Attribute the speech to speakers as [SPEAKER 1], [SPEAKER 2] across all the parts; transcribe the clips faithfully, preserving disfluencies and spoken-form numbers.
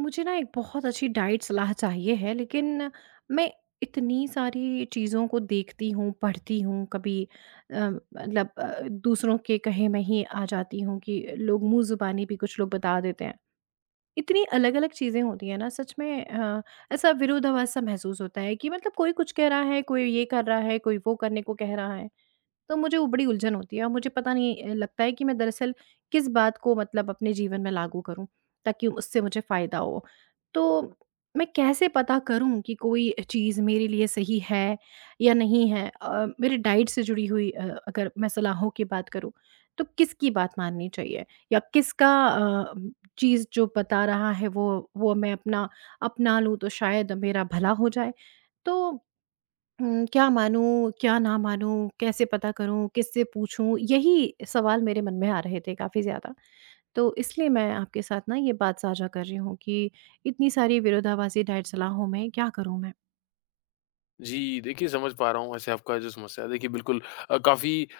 [SPEAKER 1] मुझे ना एक बहुत अच्छी डाइट सलाह चाहिए है लेकिन मैं इतनी सारी चीज़ों को देखती हूँ, पढ़ती हूँ, कभी अ, मतलब अ, दूसरों के कहे में ही आ जाती हूँ कि लोग मुँह ज़ुबानी भी कुछ लोग बता देते हैं। इतनी अलग-अलग चीज़ें होती हैं ना सच में अ, ऐसा विरोधाभास सा महसूस होता है कि मतलब कोई कुछ कह रहा है, कोई ये कर रहा है, कोई वो करने को कह रहा है। तो मुझे वो बड़ी उलझन होती है और मुझे पता नहीं अ, लगता है कि मैं दरअसल किस बात को मतलब अपने जीवन में लागू करूँ ताकि उससे मुझे फ़ायदा हो। तो मैं कैसे पता करूँ कि कोई चीज़ मेरे लिए सही है या नहीं है? अ, मेरी डाइट से जुड़ी हुई अ, अगर मैं सलाहों की बात करूँ तो किसकी बात माननी चाहिए या किसका अ, चीज़ जो बता रहा है वो वो मैं अपना अपना लूँ तो शायद मेरा भला हो जाए। तो हुँ, क्या मानूँ, क्या ना मानूँ, कैसे पता करूँ, किससे पूछूँ? यही सवाल मेरे मन में आ रहे थे काफ़ी ज़्यादा। तो इसलिए मैं आपके साथ ना ये बात साझा कर रही हूँ कि इतनी सारी विरोधाभासी डाइट सलाहों में क्या करूँ मैं?
[SPEAKER 2] जी, देखिए समझ पा रहा हूँ। वैसे आपका जो समस्या है देखिए बिल्कुल अ, काफ़ी अ,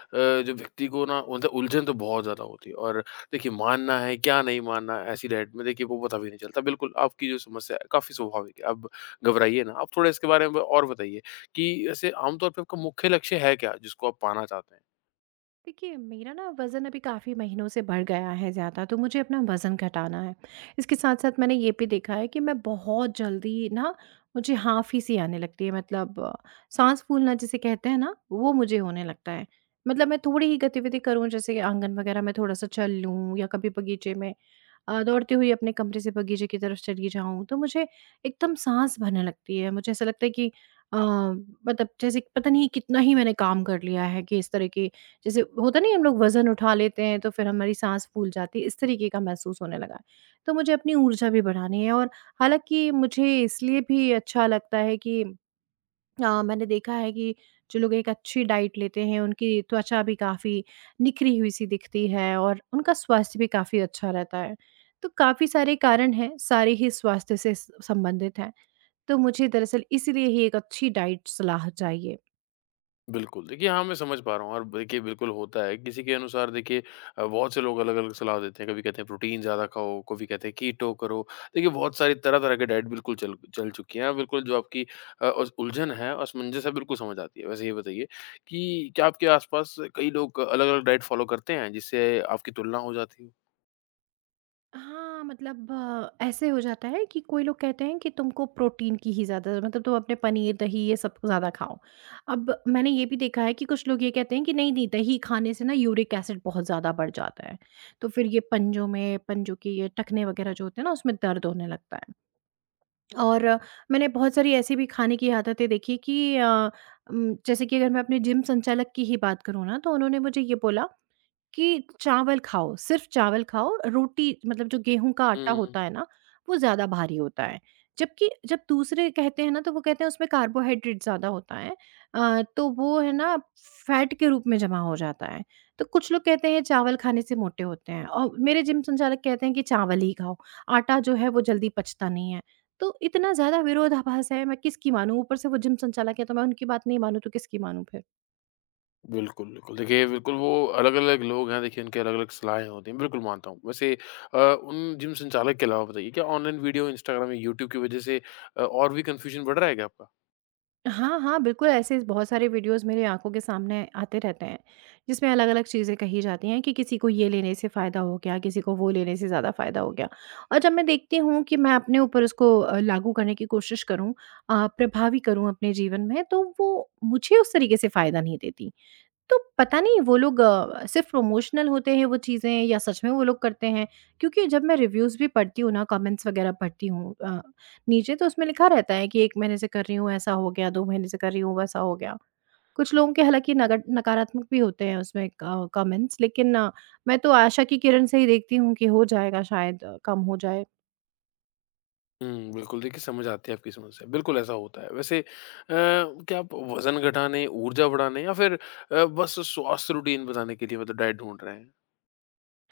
[SPEAKER 2] जो व्यक्ति को ना मतलब उलझन तो बहुत ज़्यादा होती है और देखिए मानना है क्या नहीं मानना है ऐसी डाइट में देखिए वो पता भी नहीं चलता। बिल्कुल आपकी जो समस्या है काफ़ी स्वाभाविक है, आप घबराइए ना। आप थोड़ा इसके बारे में और बताइए कि ऐसे आम तौर पे आपका मुख्य लक्ष्य है क्या जिसको आप पाना चाहते हैं?
[SPEAKER 1] देखिए मेरा ना वज़न अभी काफ़ी महीनों से बढ़ गया है ज़्यादा तो मुझे अपना वज़न घटाना है। इसके साथ-साथ मैंने ये भी देखा है कि मैं बहुत जल्दी ना मुझे हाँफ़ी-सी आने लगती है मतलब साँस फूलना जिसे कहते हैं ना वो मुझे होने लगता है। मतलब मैं थोड़ी ही गतिविधि करूँ जैसे आंगन वग़ैरह में थोड़ा-सा चल लूँ या कभी बगीचे में अ, दौड़ती हुई अपने कमरे से बगीचे की तरफ चली जाऊँ, तो मुझे एकदम साँस भरने लगती है। मुझे ऐसा लगता है कि अ, मतलब जैसे कि पता नहीं कितना ही मैंने काम कर लिया है कि इस तरह की जैसे होता नहीं हम लोग वज़न उठा लेते हैं, तो फिर हमारी साँस फूल जाती है, इस तरीके का महसूस होने लगा है। तो मुझे अपनी ऊर्जा भी बढ़ानी है और हालाँकि मुझे इसलिए भी अच्छा लगता है कि अ, मैंने देखा है कि जो लोग एक अच्छी डाइट लेते हैं उनकी त्वचा भी काफ़ी निखरी हुई सी दिखती है और उनका स्वास्थ्य भी काफ़ी अच्छा रहता है। तो काफ़ी सारे कारण हैं, सारे ही स्वास्थ्य से स संबंधित हैं। तो मुझे दरअसल इसीलिए ही एक अच्छी डाइट सलाह चाहिए।
[SPEAKER 2] बिल्कुल, देखिए हाँ, मैं समझ पा रहा हूँ और देखिए बिल्कुल होता है, किसी के अनुसार देखिए अ, बहुत से लोग अलग-अलग सलाह देते हैं, कभी कहते हैं प्रोटीन ज़्यादा खाओ, कभी कहते हैं कीटो करो। देखिए बहुत सारी तरह-तरह की डाइट बिल्कुल चल चल चुकी हैं, बिल्कुल जो आपकी अ, उस उलझन है, असमंजस है बिल्कुल समझ आती है। वैसे ये बताइए कि क्या आपके आस-पास कई लोग अलग-अलग डाइट फ़ॉलो करते हैं जिससे आपकी तुलना हो जाती हो?
[SPEAKER 1] हाँ, मतलब अ, ऐसे हो जाता है कि कोई लोग कहते हैं कि तुमको प्रोटीन की ही ज़्यादा मतलब तुम अपने पनीर, दही ये सब ज़्यादा खाओ। अब मैंने ये भी देखा है कि कुछ लोग ये कहते हैं कि नहीं-नहीं दही खाने से ना यूरिक एसिड बहुत ज़्यादा बढ़ जाता है। तो फिर ये पंजों में पंजों के ये टखने वगैरह जो होते हैं ना उसमें दर्द होने लगता है। और अ, मैंने बहुत सारी ऐसी भी खाने की आदतें देखी कि अ, उम, जैसे कि अगर मैं अपने जिम संचालक की ही बात करूँ ना तो उन्होंने मुझे ये बोला कि चावल खाओ, सिर्फ़ चावल खाओ, रोटी मतलब जो गेहूँ का
[SPEAKER 2] हुँ,
[SPEAKER 1] आटा
[SPEAKER 2] हुँ, हुँ।
[SPEAKER 1] होता है ना, वो ज़्यादा भारी होता है। जबकि जब दूसरे कहते हैं ना, तो वो कहते हैं उसमें कार्बोहाइड्रेट ज़्यादा होता है अ, तो वो है ना फैट के रूप में जमा हो जाता है। तो कुछ लोग कहते हैं चावल खाने से मोटे होते हैं और मेरे जिम संचालक कहते हैं कि चावल ही खाओ, आटा जो है वो जल्दी पचता नहीं है। तो इतना ज़्यादा विरोधाभास है, मैं किसकी मानूँ? ऊपर से वो जिम संचालक है, तो मैं उनकी बात नहीं मानूँ तो किसकी मानूँ फिर?
[SPEAKER 2] बिल्कुल, बिल्कुल। देखिए, बिल्कुल वो अलग-अलग लोग हैं, देखिए उनकी अलग-अलग सलाहें होती हैं, बिल्कुल मानता हूँ। वैसे अ, उन जिम संचालक के अलावा बताइए क्या ऑनलाइन वीडियो, इंस्टाग्राम या यूट्यूब की वजह से अ, और भी कन्फ्यूजन बढ़ रहा है क्या आपका?
[SPEAKER 1] हाँ, हाँ, बिल्कुल ऐसे बहुत सारे वीडियोज़ मेरी आँखों के सामने आते रहते हैं, जिसमें अलग-अलग चीज़ें कही जाती हैं कि किसी को ये लेने से फ़ायदा हो गया, किसी को वो लेने से ज़्यादा फ़ायदा हो गया। और जब मैं देखती हूँ कि मैं अपने ऊपर उसको अ, लागू करने की कोशिश करूँ अ, प्रभावी करूँ अपने जीवन में, तो वो मुझे उस तरीके से फ़ायदा नहीं देती। तो पता नहीं वो लोग अ, सिर्फ़ प्रमोशनल होते हैं वो चीज़ें या सच में वो लोग करते हैं? क्योंकि जब मैं रिव्यूज़ भी पढ़ती हूँ ना, कमेंट्स वग़ैरह पढ़ती हूँ अ, नीचे तो उसमें लिखा रहता है कि एक महीने से कर रही हूँ, ऐसा हो गया, दो महीने से कर रही हूँ, वैसा हो गया। कुछ लोगों के हालाँकि नगट नकारात्मक भी होते हैं उसमें क कमेंट्स लेकिन अ, मैं तो आशा की किरण से ही देखती हूँ कि हो जाएगा शायद अ, कम हो जाए।
[SPEAKER 2] हुँ, बिल्कुल। देखिए, समझ आती है आपकी समस्या। बिल्कुल ऐसा होता है। वैसे अ, क्या आप वज़न घटाने, ऊर्जा बढ़ाने या फिर अ, बस स्वास्थ्य रूटीन बनाने के लिए मतलब डाइट ढूँढ रहे हैं?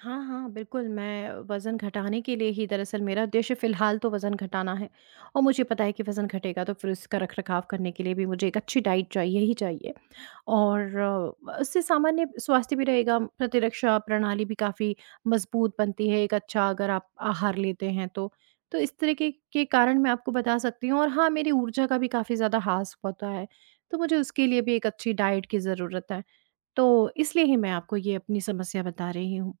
[SPEAKER 1] हाँ, हाँ, बिल्कुल, मैं वज़न घटाने के लिए ही दरअसल मेरा उद्देश्य फ़िलहाल तो वज़न घटाना है और मुझे पता है कि वज़न घटेगा तो फिर उसका रख-रखाव करने के लिए भी मुझे एक अच्छी डाइट चाहिए ही चाहिए और अ, उससे सामान्य स्वास्थ्य भी रहेगा, प्रतिरक्षा प्रणाली भी काफ़ी मज़बूत बनती है, एक अच्छा अगर आप आहार लेते हैं तो। तो इस तरीके के के कारण मैं आपको बता सकती हूँ और हाँ, मेरी ऊर्जा का भी काफ़ी ज़्यादा ह्रास होता है, तो मुझे उसके लिए भी एक अच्छी डाइट की ज़रूरत है। तो इसलिए ही मैं आपको ये अपनी समस्या बता रही हूँ।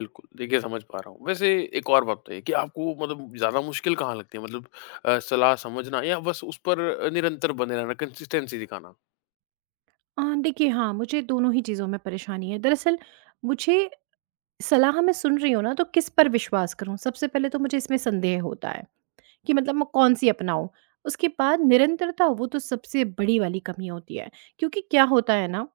[SPEAKER 2] बिल्कुल, देखिए समझ पा रहा हूँ। वैसे एक और बात बताइए कि आपको मतलब ज़्यादा मुश्किल कहाँ लगती है? मतलब अ, सलाह समझना या बस उस पर अ, निरंतर बने रहना, कंसिस्टेंसी दिखाना?
[SPEAKER 1] अ, देखिए हाँ, मुझे दोनों ही चीज़ों में परेशानी है। दरअसल मुझे सलाह मैं सुन रही हूँ ना तो किस पर विश्वास करूँ? सबसे पहले तो मुझे इसमें संदेह होता है कि मतलब मैं कौन-सी अपनाऊँ? उसके बाद निरंतरता वो तो सबसे बड़ी वाली कमी होती है। क्योंकि क्या होता है ना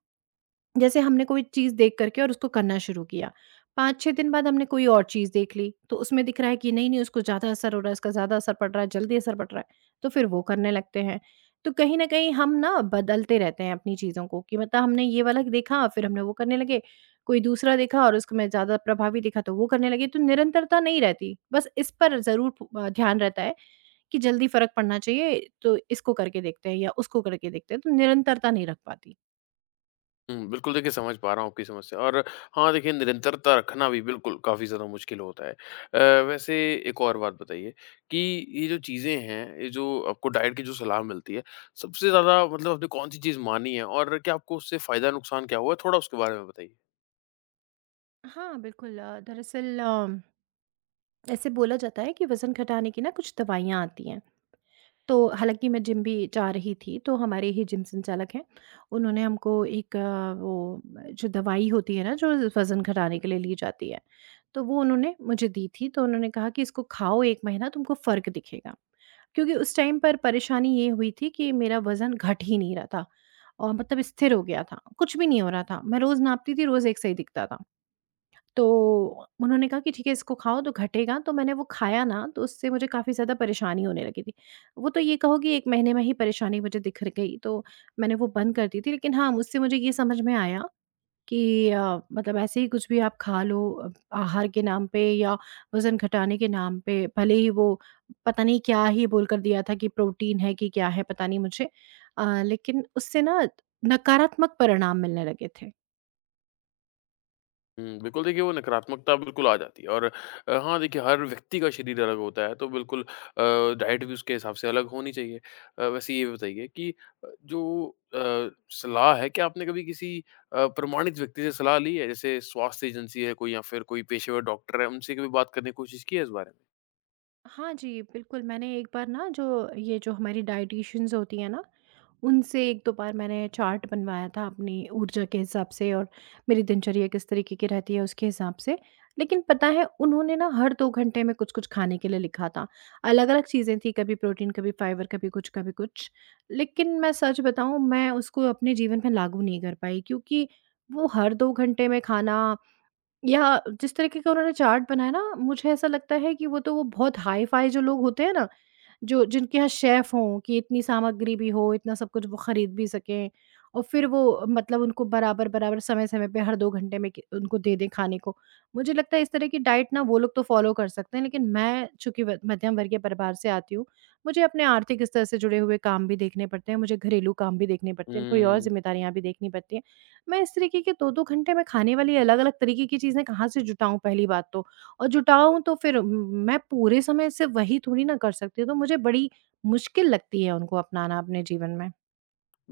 [SPEAKER 1] जैसे हमने कोई चीज़ देख करके और उसको करना शुरू किया। पाँच छह दिन बाद हमने कोई और चीज़ देख ली, तो उसमें दिख रहा है कि नहीं-नहीं उसको ज़्यादा असर हो रहा है, इसका ज़्यादा असर पड़ रहा है, जल्दी असर पड़ रहा है, तो फिर वो करने लगते हैं। तो कहीं न कहीं हम ना बदलते रहते हैं अपनी चीज़ों को कि मतलब हमने ये वाला देखा फिर हमने वो करने लगे, कोई दूसरा देखा और उसको मैं ज़्यादा प्रभावी दिखा तो वो करने लगे, तो निरंतरता नहीं रहती। बस इस पर ज़रूर प अ, ध्यान रहता है कि जल्दी फ़र्क पड़ना चाहिए, तो इसको करके देखते हैं या उसको करके देखते हैं, तो निरंतरता नहीं रख पाती।
[SPEAKER 2] हुँ, बिल्कुल देखिए समझ पा रहा हूँ आपकी समस्या। और हाँ, देखिए निरंतरता रखना भी बिल्कुल काफ़ी ज़्यादा मुश्किल होता है। अ, वैसे एक और बात बताइए कि ये जो चीज़ें हैं, ये जो आपको डाइट की जो सलाह मिलती है, सबसे ज़्यादा मतलब आपने कौन-सी चीज़ मानी है और क्या आपको उससे फ़ायदा नुकसान क्या हुआ है? थोड़ा उसके बारे में बताइए।
[SPEAKER 1] हाँ, बिल्कुल अ, दरअसल अम, ऐसे बोला जाता है कि वज़न घटाने की ना कुछ दवाइयाँ आती हैं। तो हालाँकि मैं जिम भी जा रही थी, तो हमारे ही जिम संचालक हैं, उन्होंने हमको एक अ, वो जो दवाई होती है ना जो वज़न घटाने के लिए ली जाती है, तो वो उन्होंने मुझे दी थी। तो उन्होंने कहा कि इसको खाओ एक महीना तुमको फ़र्क दिखेगा। क्योंकि उस टाइम पर परेशानी ये हुई थी कि मेरा वज़न घट ही नहीं रहा था और मतलब स्थिर हो गया था, कुछ भी नहीं हो रहा था। मैं रोज़ नापती थी, रोज़ एक सही दिखता था। तो उन्होंने कहा कि ठीक है इसको खाओ तो घटेगा, तो मैंने वो खाया ना तो उससे मुझे काफ़ी ज़्यादा परेशानी होने लगी थी। वो तो ये कहो कि एक महीने में ही परेशानी मुझे दिख र गई तो मैंने वो बंद कर दी थी। लेकिन हाँ, उससे मुझे ये समझ में आया कि अ, मतलब ऐसे ही कुछ भी आप खा लो अ, आहार के नाम पे या वज़न घटाने के नाम पे, भले ही वो पता नहीं क्या ही बोलकर दिया था कि प्रोटीन है कि क्या है पता नहीं मुझे। अ, लेकिन उससे ना नकारात्मक परिणाम मिलने लगे थे।
[SPEAKER 2] हुँ, बिल्कुल देखिए, वो नकारात्मकता बिल्कुल आ जाती है। और अ, हाँ देखिए हर व्यक्ति का शरीर अलग होता है, तो बिल्कुल अ, डाइट भी उसके हिसाब से अलग होनी चाहिए। अ, वैसे ये बताइए कि अ, जो अ, सलाह है, क्या आपने कभी किसी अ, प्रमाणित व्यक्ति से सलाह ली है? जैसे स्वास्थ्य एजेंसी है कोई या फिर कोई पेशेवर डॉक्टर है, उनसे कभी बात करने की कोशिश की है इस बारे में?
[SPEAKER 1] हाँ जी, बिल्कुल, मैंने एक बार ना जो ये जो हमारी डायटीशियंस होती हैं ना, उनसे एक दो बार मैंने चार्ट बनवाया था अपनी ऊर्जा के हिसाब से और मेरी दिनचर्या किस तरीके की रहती है उसके हिसाब से। लेकिन पता है उन्होंने ना हर दो घंटे में कुछ-कुछ खाने के लिए लिखा था। अलग-अलग चीज़ें थी कभी प्रोटीन, कभी फाइबर, कभी कुछ, कभी कुछ। लेकिन मैं सच बताऊँ मैं उसको अपने जीवन में लागू नहीं कर पाई क्योंकि वो हर दो घंटे में खाना या जिस तरीके का उन्होंने चार्ट बनाया ना, मुझे ऐसा लगता है कि वो तो वो बहुत हाई-फाई जो लोग होते हैं ना, जो जिनके यहाँ शेफ़ हों कि इतनी सामग्री भी हो, इतना सब कुछ वो खरीद भी सकें और फिर वो मतलब उनको बराबर-बराबर समय-समय पे हर दो घंटे में कि उनको दे दें खाने को। मुझे लगता है इस तरह की डाइट ना वो लोग तो फ़ॉलो कर सकते हैं, लेकिन मैं चूँकि व मध्यम वर्गीय परिवार से आती हूँ, मुझे अपने आर्थिक स्तर से जुड़े हुए काम भी देखने पड़ते हैं, मुझे घरेलू काम भी देखने पड़ते हैं, थोड़ी और
[SPEAKER 2] हुँ।
[SPEAKER 1] ज़िम्मेदारियाँ भी देखनी पड़ती हैं। मैं इस तरीके के दो दो घंटे में खाने वाली अलग-अलग तरीके की चीज़ें कहाँ से जुटाऊँ पहली बात तो? और जुटाऊँ तो फिर मैं पूरे समय सिर्फ़ वही थोड़ी ना कर सकती हूँ, तो मुझे बड़ी मुश्किल लगती है उनको अपनाना अपने जीवन में।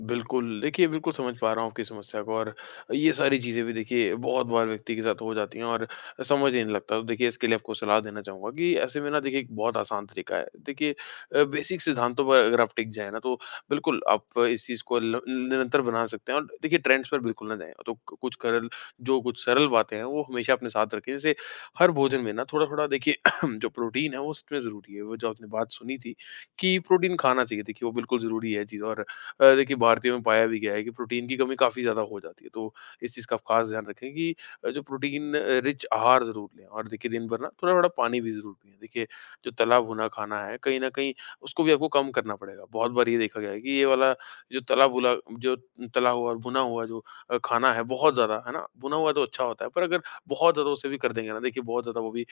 [SPEAKER 2] बिल्कुल। देखिए, बिल्कुल समझ पा रहा हूँ आपकी समस्या को। और ये सारी चीज़ें भी देखिए बहुत बार व्यक्ति के साथ हो जाती हैं और समझ ही नहीं लगता। तो देखिए इसके लिए आपको सलाह देना चाहूँगा कि ऐसे में ना देखिए एक बहुत आसान तरीका है। देखिए अ, बेसिक सिद्धांतों पर अगर आप टिक जाएँ ना तो बिल्कुल आप इस चीज़ को ल निरंतर बना सकते हैं और देखिए ट्रेंड्स पर बिल्कुल ना जाएँ। तो कुछ करल जो कुछ सरल बातें हैं वो हमेशा अपने साथ रखें। जैसे हर भोजन में ना थोड़ा-थोड़ा देखिए जो प्रोटीन है वो सच में ज़रूरी है। वो जो आपने बात सुनी थी कि प्रोटीन खाना चाहिए, देखिए वो बिल्कुल ज़रूरी है चीज़। और अ, देखिए भारतीयों में पाया भी गया है कि प्रोटीन की कमी काफ़ी ज़्यादा हो जाती है। तो इस चीज़ का आप ख़ास ध्यान रखें कि अ, जो प्रोटीन अ, रिच आहार ज़रूर लें और देखिए दिन भर ना थोड़ा-थोड़ा पानी भी ज़रूर पिएँ। देखिए जो तला भुना खाना है, कहीं न कहीं उसको भी आपको कम करना पड़ेगा। बहुत बार ये देखा गया है कि ये वाला जो तला भुला जो तला हुआ और भुना हुआ जो अ, खाना है बहुत ज़्यादा, है ना? भुना हुआ तो अच्छा होता है, पर अगर बहुत ज़्यादा उसे भी कर देंगे ना देखिए बहुत ज़्यादा वो भी अ,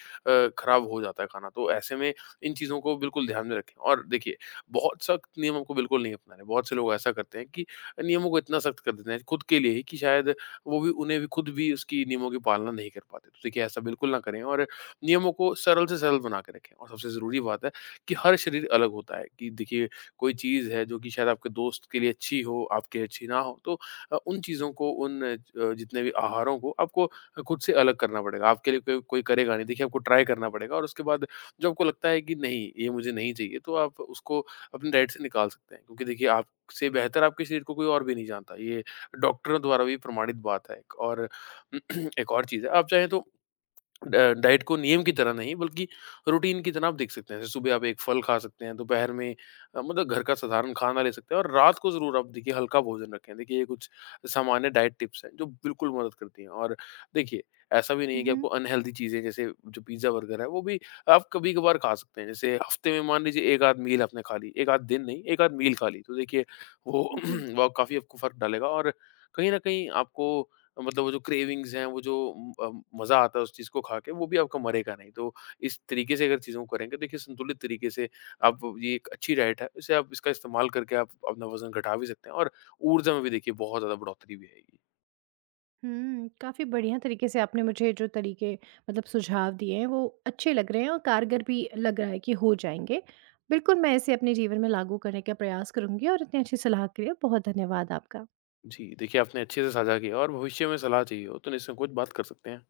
[SPEAKER 2] ख़राब हो जाता है खाना। तो ऐसे में इन चीज़ों को बिल्कुल ध्यान में रखें। और देखिए बहुत सख्त नियम हमको बिल्कुल नहीं अपनाने। बहुत से लोग ऐसा करते हैं कि नियमों को इतना सख्त कर देते हैं खुद के लिए ही कि शायद वो भी उन्हें भी खुद भी उसकी नियमों की पालना नहीं कर पाते। तो देखिए ऐसा बिल्कुल ना करें और नियमों को सरल से सरल बना के रखें। और सबसे ज़रूरी बात है कि हर शरीर अलग होता है, कि देखिए कोई चीज़ है जो कि शायद आपके दोस्त के लिए अच्छी हो, आपके लिए अच्छी ना हो। तो अ, उन चीज़ों को उन अ, जितने भी आहारों को आपको खुद से अलग करना पड़ेगा। आपके लिए कोई कोई करेगा नहीं। देखिए आपको ट्राई करना पड़ेगा और उसके बाद जो आपको लगता है कि नहीं ये मुझे नहीं चाहिए, तो आप उसको अपने डाइट से निकाल सकते हैं, क्योंकि देखिए आपसे बेहतर आपके शरीर को कोई और भी नहीं जानता। ये डॉक्टरों द्वारा भी प्रमाणित बात है। एक और एक और चीज़ है, आप चाहें तो ड डाइट को नियम की तरह नहीं बल्कि रूटीन की तरह आप देख सकते हैं। जैसे सुबह आप एक फल खा सकते हैं, दोपहर में अ, मतलब घर का साधारण खाना ले सकते हैं और रात को ज़रूर आप देखिए हल्का भोजन रखें। देखिए ये कुछ सामान्य डाइट टिप्स हैं जो बिल्कुल मदद करती हैं। और देखिए ऐसा भी नहीं है कि आपको
[SPEAKER 1] हुँ,
[SPEAKER 2] अनहेल्दी चीज़ें जैसे जो पिज़्ज़ा, बर्गर है वो भी आप कभी-कभार खा सकते हैं। जैसे हफ्ते में मान लीजिए एक आध मील आपने खा ली, एक आध दिन नहीं, एक आध मील खा ली, तो देखिए वो
[SPEAKER 1] जी।
[SPEAKER 2] वो काफ़ी आपको फ़र्क डालेगा। और कहीं न कहीं आपको मतलब वो जो क्रेविंग्स हैं, वो जो अ, मज़ा आता है उस चीज़ को खा के, वो भी आपका मरेगा नहीं। तो इस तरीके से अगर चीज़ों को करेंगे, देखिए संतुलित तरीके से, आप ये एक अच्छी डाइट है, इसे आप इसका इस्तेमाल करके आप अपना वज़न घटा भी सकते हैं और ऊर्जा में भी देखिए बहुत ज़्यादा बढ़ोतरी भी आएगी।
[SPEAKER 1] हुँ, काफ़ी बढ़िया तरीके से आपने मुझे जो तरीके मतलब सुझाव दिए हैं वो अच्छे लग रहे हैं और कारगर भी लग रहा है कि हो जाएँगे। बिल्कुल मैं इसे अपने जीवन में लागू करने का प्रयास करूँगी और इतनी अच्छी सलाह के लिए बहुत धन्यवाद आपका।
[SPEAKER 2] जी, देखिए आपने अच्छे से साझा किया और भविष्य में सलाह चाहिए हो तो निसंकोच बात कर सकते हैं।